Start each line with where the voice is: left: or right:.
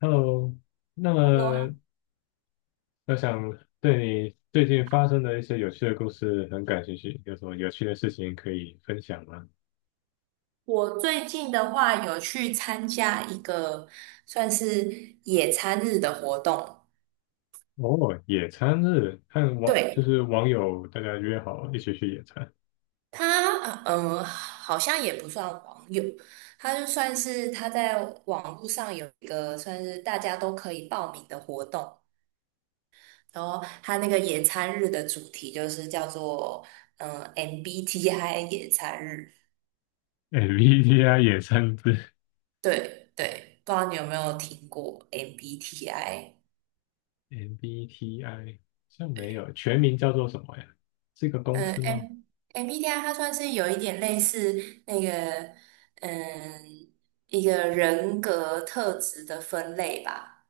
left: Hello，那
right: Hello 啊，
left: 么我想对你最近发生的一些有趣的故事很感兴趣，有什么有趣的事情可以分享吗？
right: 我最近的话有去参加一个算是野餐日的活动。
left: 哦，野餐日，和网
right: 对，
left: 网友大家约好一起去野餐
right: 他，好像也不算网友，他就算是他在网络上有一个算是大家都可以报名的活动。然后他那个野餐日的主题就是叫做MBTI 野餐日。
left: ，MBTI 野餐日
right: 对对，不知道你有没有听过 MBTI？
left: ，MBTI 好像没
right: 对。
left: 有，全名叫做什么呀？是一个公
right: 嗯
left: 司
right: ，M
left: 吗？
right: MBTI 它算是有一点类似那个，嗯，一个人格特质的分类吧。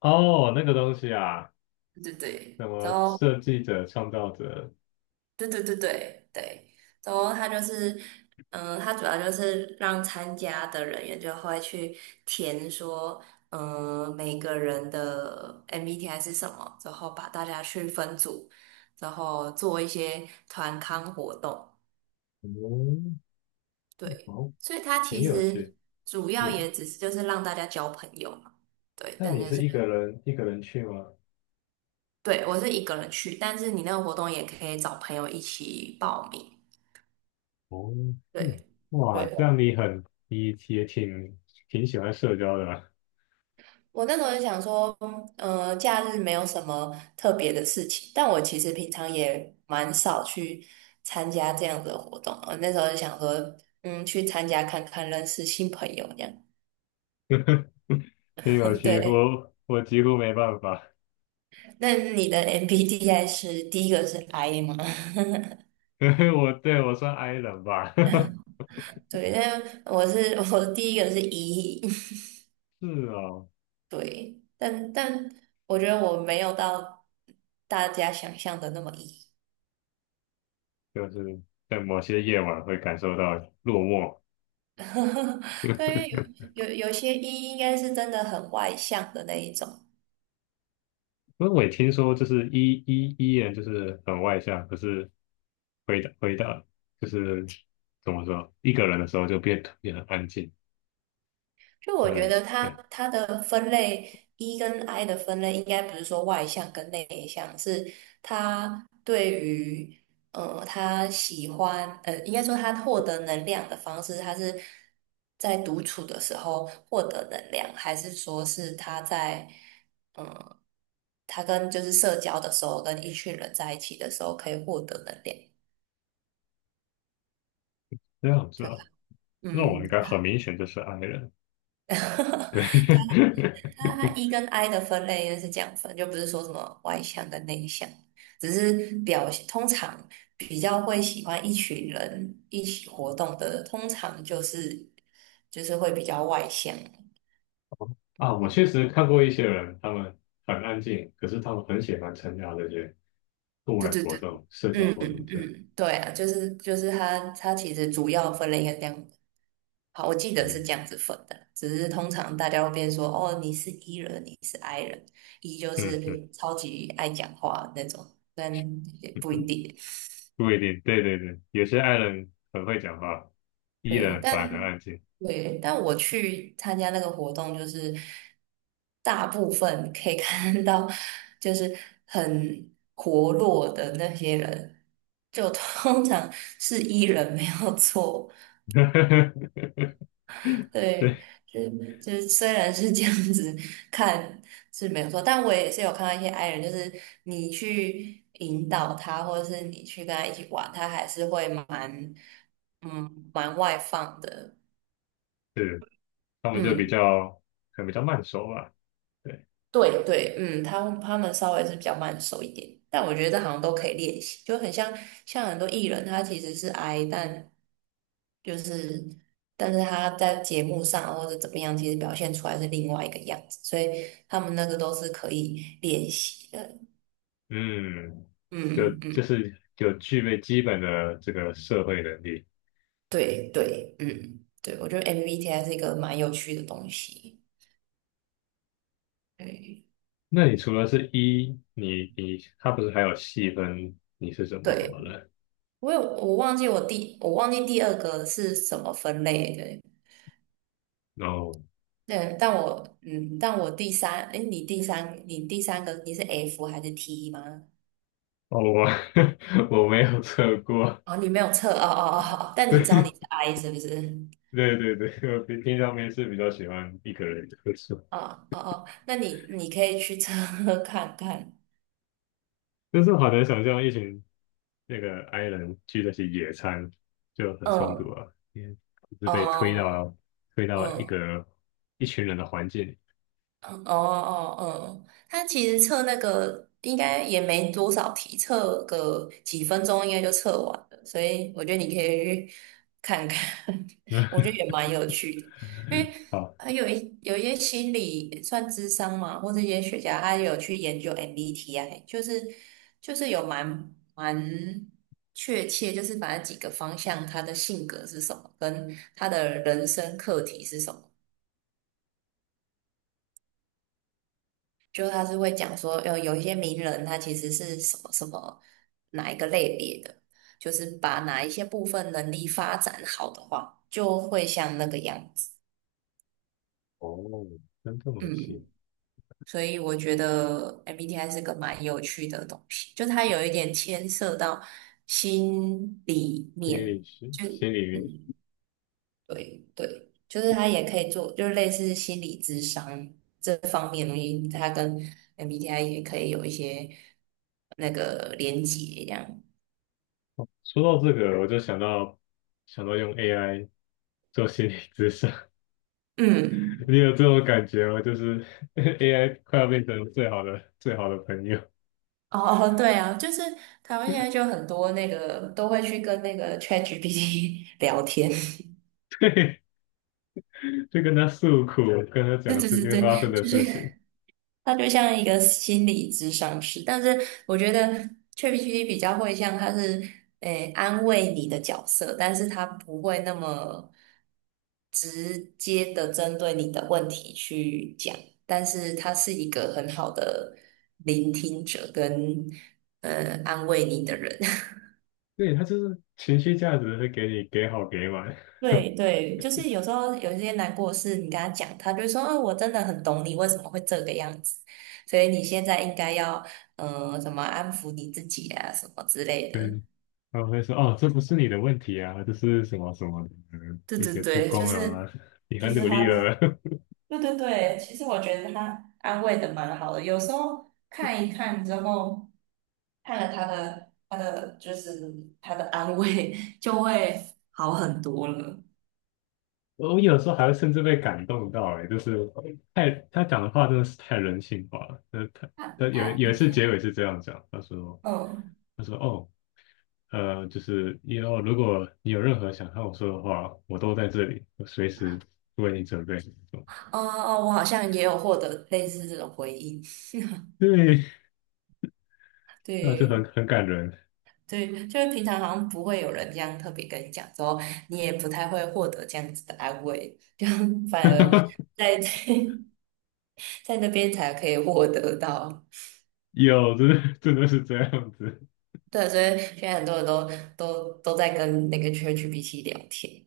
left: 哦，那个东西啊，
right: 对
left: 什
right: 对，然
left: 么
right: 后
left: 设计者、创造者，
right: 对对对对对，然后它就是，它主要就是让参加的人员就会去填说，每个人的 MBTI 是什么，然后把大家去分组，然后做一些团康活动。
left: 哦，
right: 对，
left: 好，
right: 所以它
left: 也
right: 其
left: 有趣。
right: 实主要
left: 你，
right: 也只是就是让大家交朋友嘛。对，
left: 那
right: 但
left: 你
right: 就
left: 是
right: 是，
left: 一个人一个人去吗？
right: 对，我是一个人去，但是你那个活动也可以找朋友一起报名。
left: 哦，
right: 对，
left: 嗯，哇，这
right: 对，
left: 样你很，你也挺挺喜欢社交的嘛，
right: 我那时候就想说，假日没有什么特别的事情，但我其实平常也蛮少去参加这样子的活动。我那时候就想说，去参加看看，认识新朋友这样。
left: 挺有 趣，
right: 对，
left: 我几乎没办法，
right: 那你的 MBTI 是第一个是 I 吗？
left: 因为我算 I 人吧，
right: 对，但我是 我的第一个是 E。
left: 是哦，
right: 对，但我觉得我没有到大家想象的那么 E。
left: 就是在某些夜晚会感受到落寞，
right: 对，因为有些 E 应该是真的很外向的那一种。
left: 因为我也听说就是 E 人就是很外向，可是回到就是怎么说，一个人的时候就变得特别很安静，
right: 就我
left: 很
right: 觉
left: 冷
right: 得
left: 静，
right: 他
left: 对，
right: 他的分类 E 跟 I 的分类，应该不是说外向跟内向，是他对于他喜欢，应该说他获得能量的方式，他是在独处的时候获得能量，还是说是他在嗯、呃他跟就是社交的时候，跟一群人在一起的时候可以获得能量？
left: 这样子
right: 对啊，
left: 哦，那我应
right: 嗯。
left: 该很明显就是 I 人。对。
right: 它 E 跟 I 的分类就是这样分，就不是说什么外向跟内向，只是表现通常比较会喜欢一群人一起活动的，通常就是会比较外向。
left: 啊，我确实看过一些人，他们很安静，可是他们很喜欢参加这些户
right: 对
left: 外
right: 对
left: 活
right: 对，
left: 动、社交
right: 嗯
left: 活动
right: 嗯，
left: 这样。
right: 嗯，对啊，就是它其实主要分类应该这样。好，我记得是
left: 嗯
right: 这样子分的，只是通常大家会变说哦，你是 E 人，你是 I 人，E 就
left: 嗯嗯，
right: 是超级爱讲话那种，但也不一定。
left: 不一定，对对对，有些爱人很会讲话依
right: 对，
left: 然反而很
right: 但
left: 安静。
right: 对，但我去参加那个活动，就是大部分可以 看到，就是很活络的那些人，就通常是 E 人没有错。对，
left: 对，
right: 就就是虽然是这样子看是没有错，但我也是有看到一些 I 人，就是你去引导他，或者是你去跟他一起玩，他还是会蛮外放的。
left: 是，他们就比
right: 嗯。
left: 较可能比较慢熟吧。对，
right: 对对，嗯，他们稍微是比较慢熟一点，但我觉得这好像都可以练习，就很像很多艺人，他其实是 I，就是但是他在节目上啊或者怎么样，其实表现出来是另外一个样子，所以他们那个都是可以练习的。
left: 嗯，就
right: 嗯
left: 就
right: 嗯，
left: 是就具备基本的这个社会能力。
right: 对对，嗯对，我觉得 MBTI 是一个蛮有趣的东西。对
left: 那你除了是一，你你他不是还有细分你是什么什
right: 对，
left: 么人，
right: 我忘记第二个是什么分类的。
left: 然后
right: 对，但我嗯，但我第三，哎，你第三，你第三个你是 F 还是 T 吗？
left: 哦，我 我没有测过，
right: 哦，你没有测，哦哦哦，哦 但你知道你是
left: 对
right: I 是不是？
left: 对对对，我平平常没事比较喜欢一个人喝酒，
right: 哦哦哦，那你可以去测 看看。
left: 但是我好难想象一群那个 I 人去那些野餐就很冲突
right: 嗯，
left: 啊，因为就是被
right: 哦，
left: 推到一
right: 嗯。
left: 个一群人的环境里。
right: 哦哦哦，他其实测那个应该也没多少题，测个几分钟应该就测完了，所以我觉得你可以去看看。我觉得也 蛮有趣的，因为
left: 好，
right: 还有一些心理算智商嘛，或者一些学家他有去研究 MBTI，就是有蛮确切，就是把那几个方向他的性格是什么，跟他的人生课题是什么。就他是会讲说，有一些名人他其实是什么什么哪一个类别的，就是把哪一些部分能力发展好的话，就会像那个样子。
left: 哦，真这么细，
right: 嗯，所以我觉得 MBTI 是个蛮有趣的东西，就它有一点牵涉到心里
left: 心
right: 面，
left: 理学
right: 就。
left: 心理。
right: 嗯。对对，就是他也可以做，就是类似心理智商这方面的东西，他跟 MBTI 也可以有一些那个连接这样。
left: 说到这个，我就想到用 AI 做心理咨商，
right: 嗯，
left: 你有这种感觉吗？就是 AI 快要变成最好的朋友，
right: 哦，哦对啊，就是台湾现在就很多那个都会去跟那个 ChatGPT 聊天。
left: 就跟他诉苦，跟他
right: 对
left: 讲
right: 对
left: 最
right: 对
left: 近发生
right: 对，
left: 的
right: 就
left: 事情。
right: 是他就像一个心理咨商师，但是我觉得 ChatGPT 比较会像他是安慰你的角色，但是他不会那么直接的针对你的问题去讲，但是他是一个很好的聆听者跟安慰你的人。
left: 对，他就是情绪价值会给你给好给满，
right: 对对，就是有时候有一些难过的事，你跟他讲，他就会说：“哦，我真的很懂你，为什么会这个样子？所以你现在应该要，怎么安抚你自己啊，什么之类 的。”
left: 嗯，他会说哦，这不是你的问题啊，这是什么什么的，嗯
right: 对
left: 一
right: 对
left: 些不
right: 对，就
left: 公
right: 是
left: 啊，你
right: 就
left: 很
right: 是
left: 努力
right: 他，
left: 了，
right: 对对对，其实我觉得他安慰的蛮好的。有时候看一看之后，看了他的安慰，就会好很多了。
left: 我有时候还会甚至被感动到、哎，就是他讲的话真的是太人性化了。那他
right: 他
left: 他有
right: 他
left: 有一次结尾是这样讲，他说
right: 嗯。
left: 他说哦就是以后如果你有任何想和我说的话，我都在这里，我随时为你准备。
right: 哦哦，我好像也有获得类似这种回应。
left: 对，那就
right: 对
left: 很很感人。
right: 对，就是平常好像不会有人这样特别跟你讲，之后你也不太会获得这样子的安慰，就 反而 在 在那边才可以获得到。
left: 有，真的真的是这样子。
right: 对，所以现在很多人都在跟那个 ChatGPT 聊天。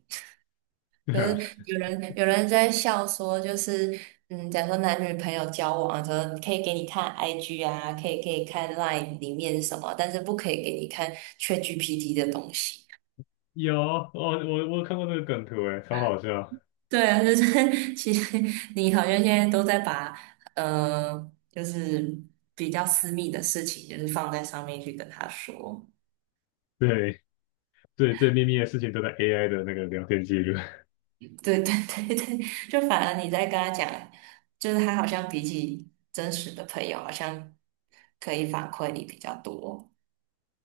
left: 对
right: 就
left: 啊，
right: 是有人在笑说，就是假如说男女朋友交往的时候，可以给你看 IG 啊，可以看 Line 里面什么，但是不可以给你看 ChatGPT 的东西。
left: 有，哦，我有看过那个梗图，哎，超好笑。
right: 对啊，就是 其实你好像现在都在把就是比较私密的事情，就是放在上面去跟他说。
left: 对对，最秘密的事情都在 AI 的那个聊天记录。
right: 对对对对，就反而你在跟他讲，就是他好像比起真实的朋友，好像可以反馈你比较多。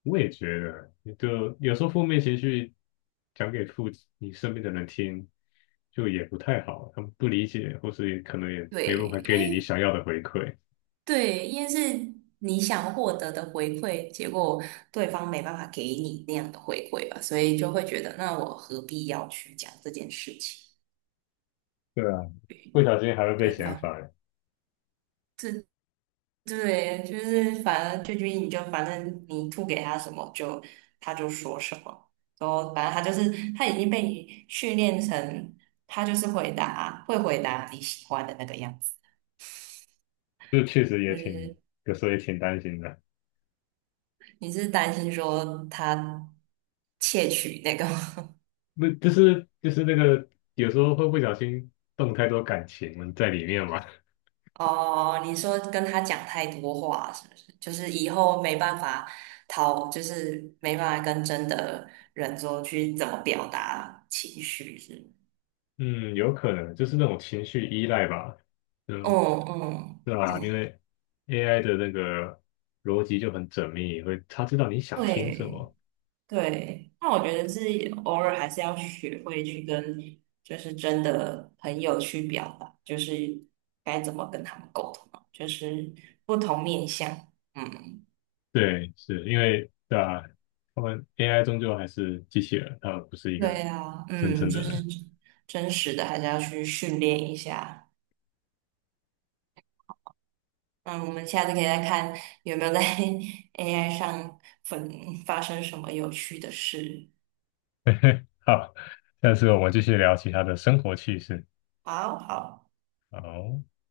left: 我也觉得，就有时候负面情绪讲给你身边的人听，就也不太好，他们不理解，或是也可能也
right: 对，
left: 没办法给你你想要的回馈。
right: 因为是你想获得的回馈，结果对方没办法给你那样的回馈吧，所以就会觉得，那我何必要去讲这件事情？
left: 对啊，不小心还会被
right: 对
left: 嫌
right: 吧？
left: 烦，
right: 这对，就是反正俊君你就反正你吐给他什么就他就说什么，然后反正他就是他已经被你训练成他就是会回答你喜欢的那个样子。
left: 这确实也
right: 就
left: 挺，
right: 是
left: 有时候也挺担心的。
right: 你是担心说他窃取那个吗？
left: 那就是就是那个，有时候会不小心动太多感情在里面嘛。
right: 哦，你说跟他讲太多话是不是？就是以后没办法讨，就是没办法跟真的人说去怎么表达情绪是吗？
left: 嗯，有可能就是那种情绪依赖吧。嗯，
right: 嗯嗯
left: 对啊，因
right: 嗯，
left: 为 AI 的那个逻辑就很缜密，会他知道你想听什
right: 对
left: 么。
right: 对。那我觉得是偶尔还是要学会去跟就是真的朋友去表达，就是该怎么跟他们沟通啊，就是不同面向。嗯，
left: 对，是因为对啊，他们 AI 终究还是机器人，他们不是一
right: 对
left: 个
right: 啊，
left: 真
right: 嗯，
left: 正
right: 就
left: 的
right: 是
left: 人。
right: 真实的还是要去训练一下。嗯，我们下次可以再看有没有在 AI 上分发生什么有趣的事。
left: 好，下次我们继续聊其他的生活趣事。
right: 好好。
left: 好。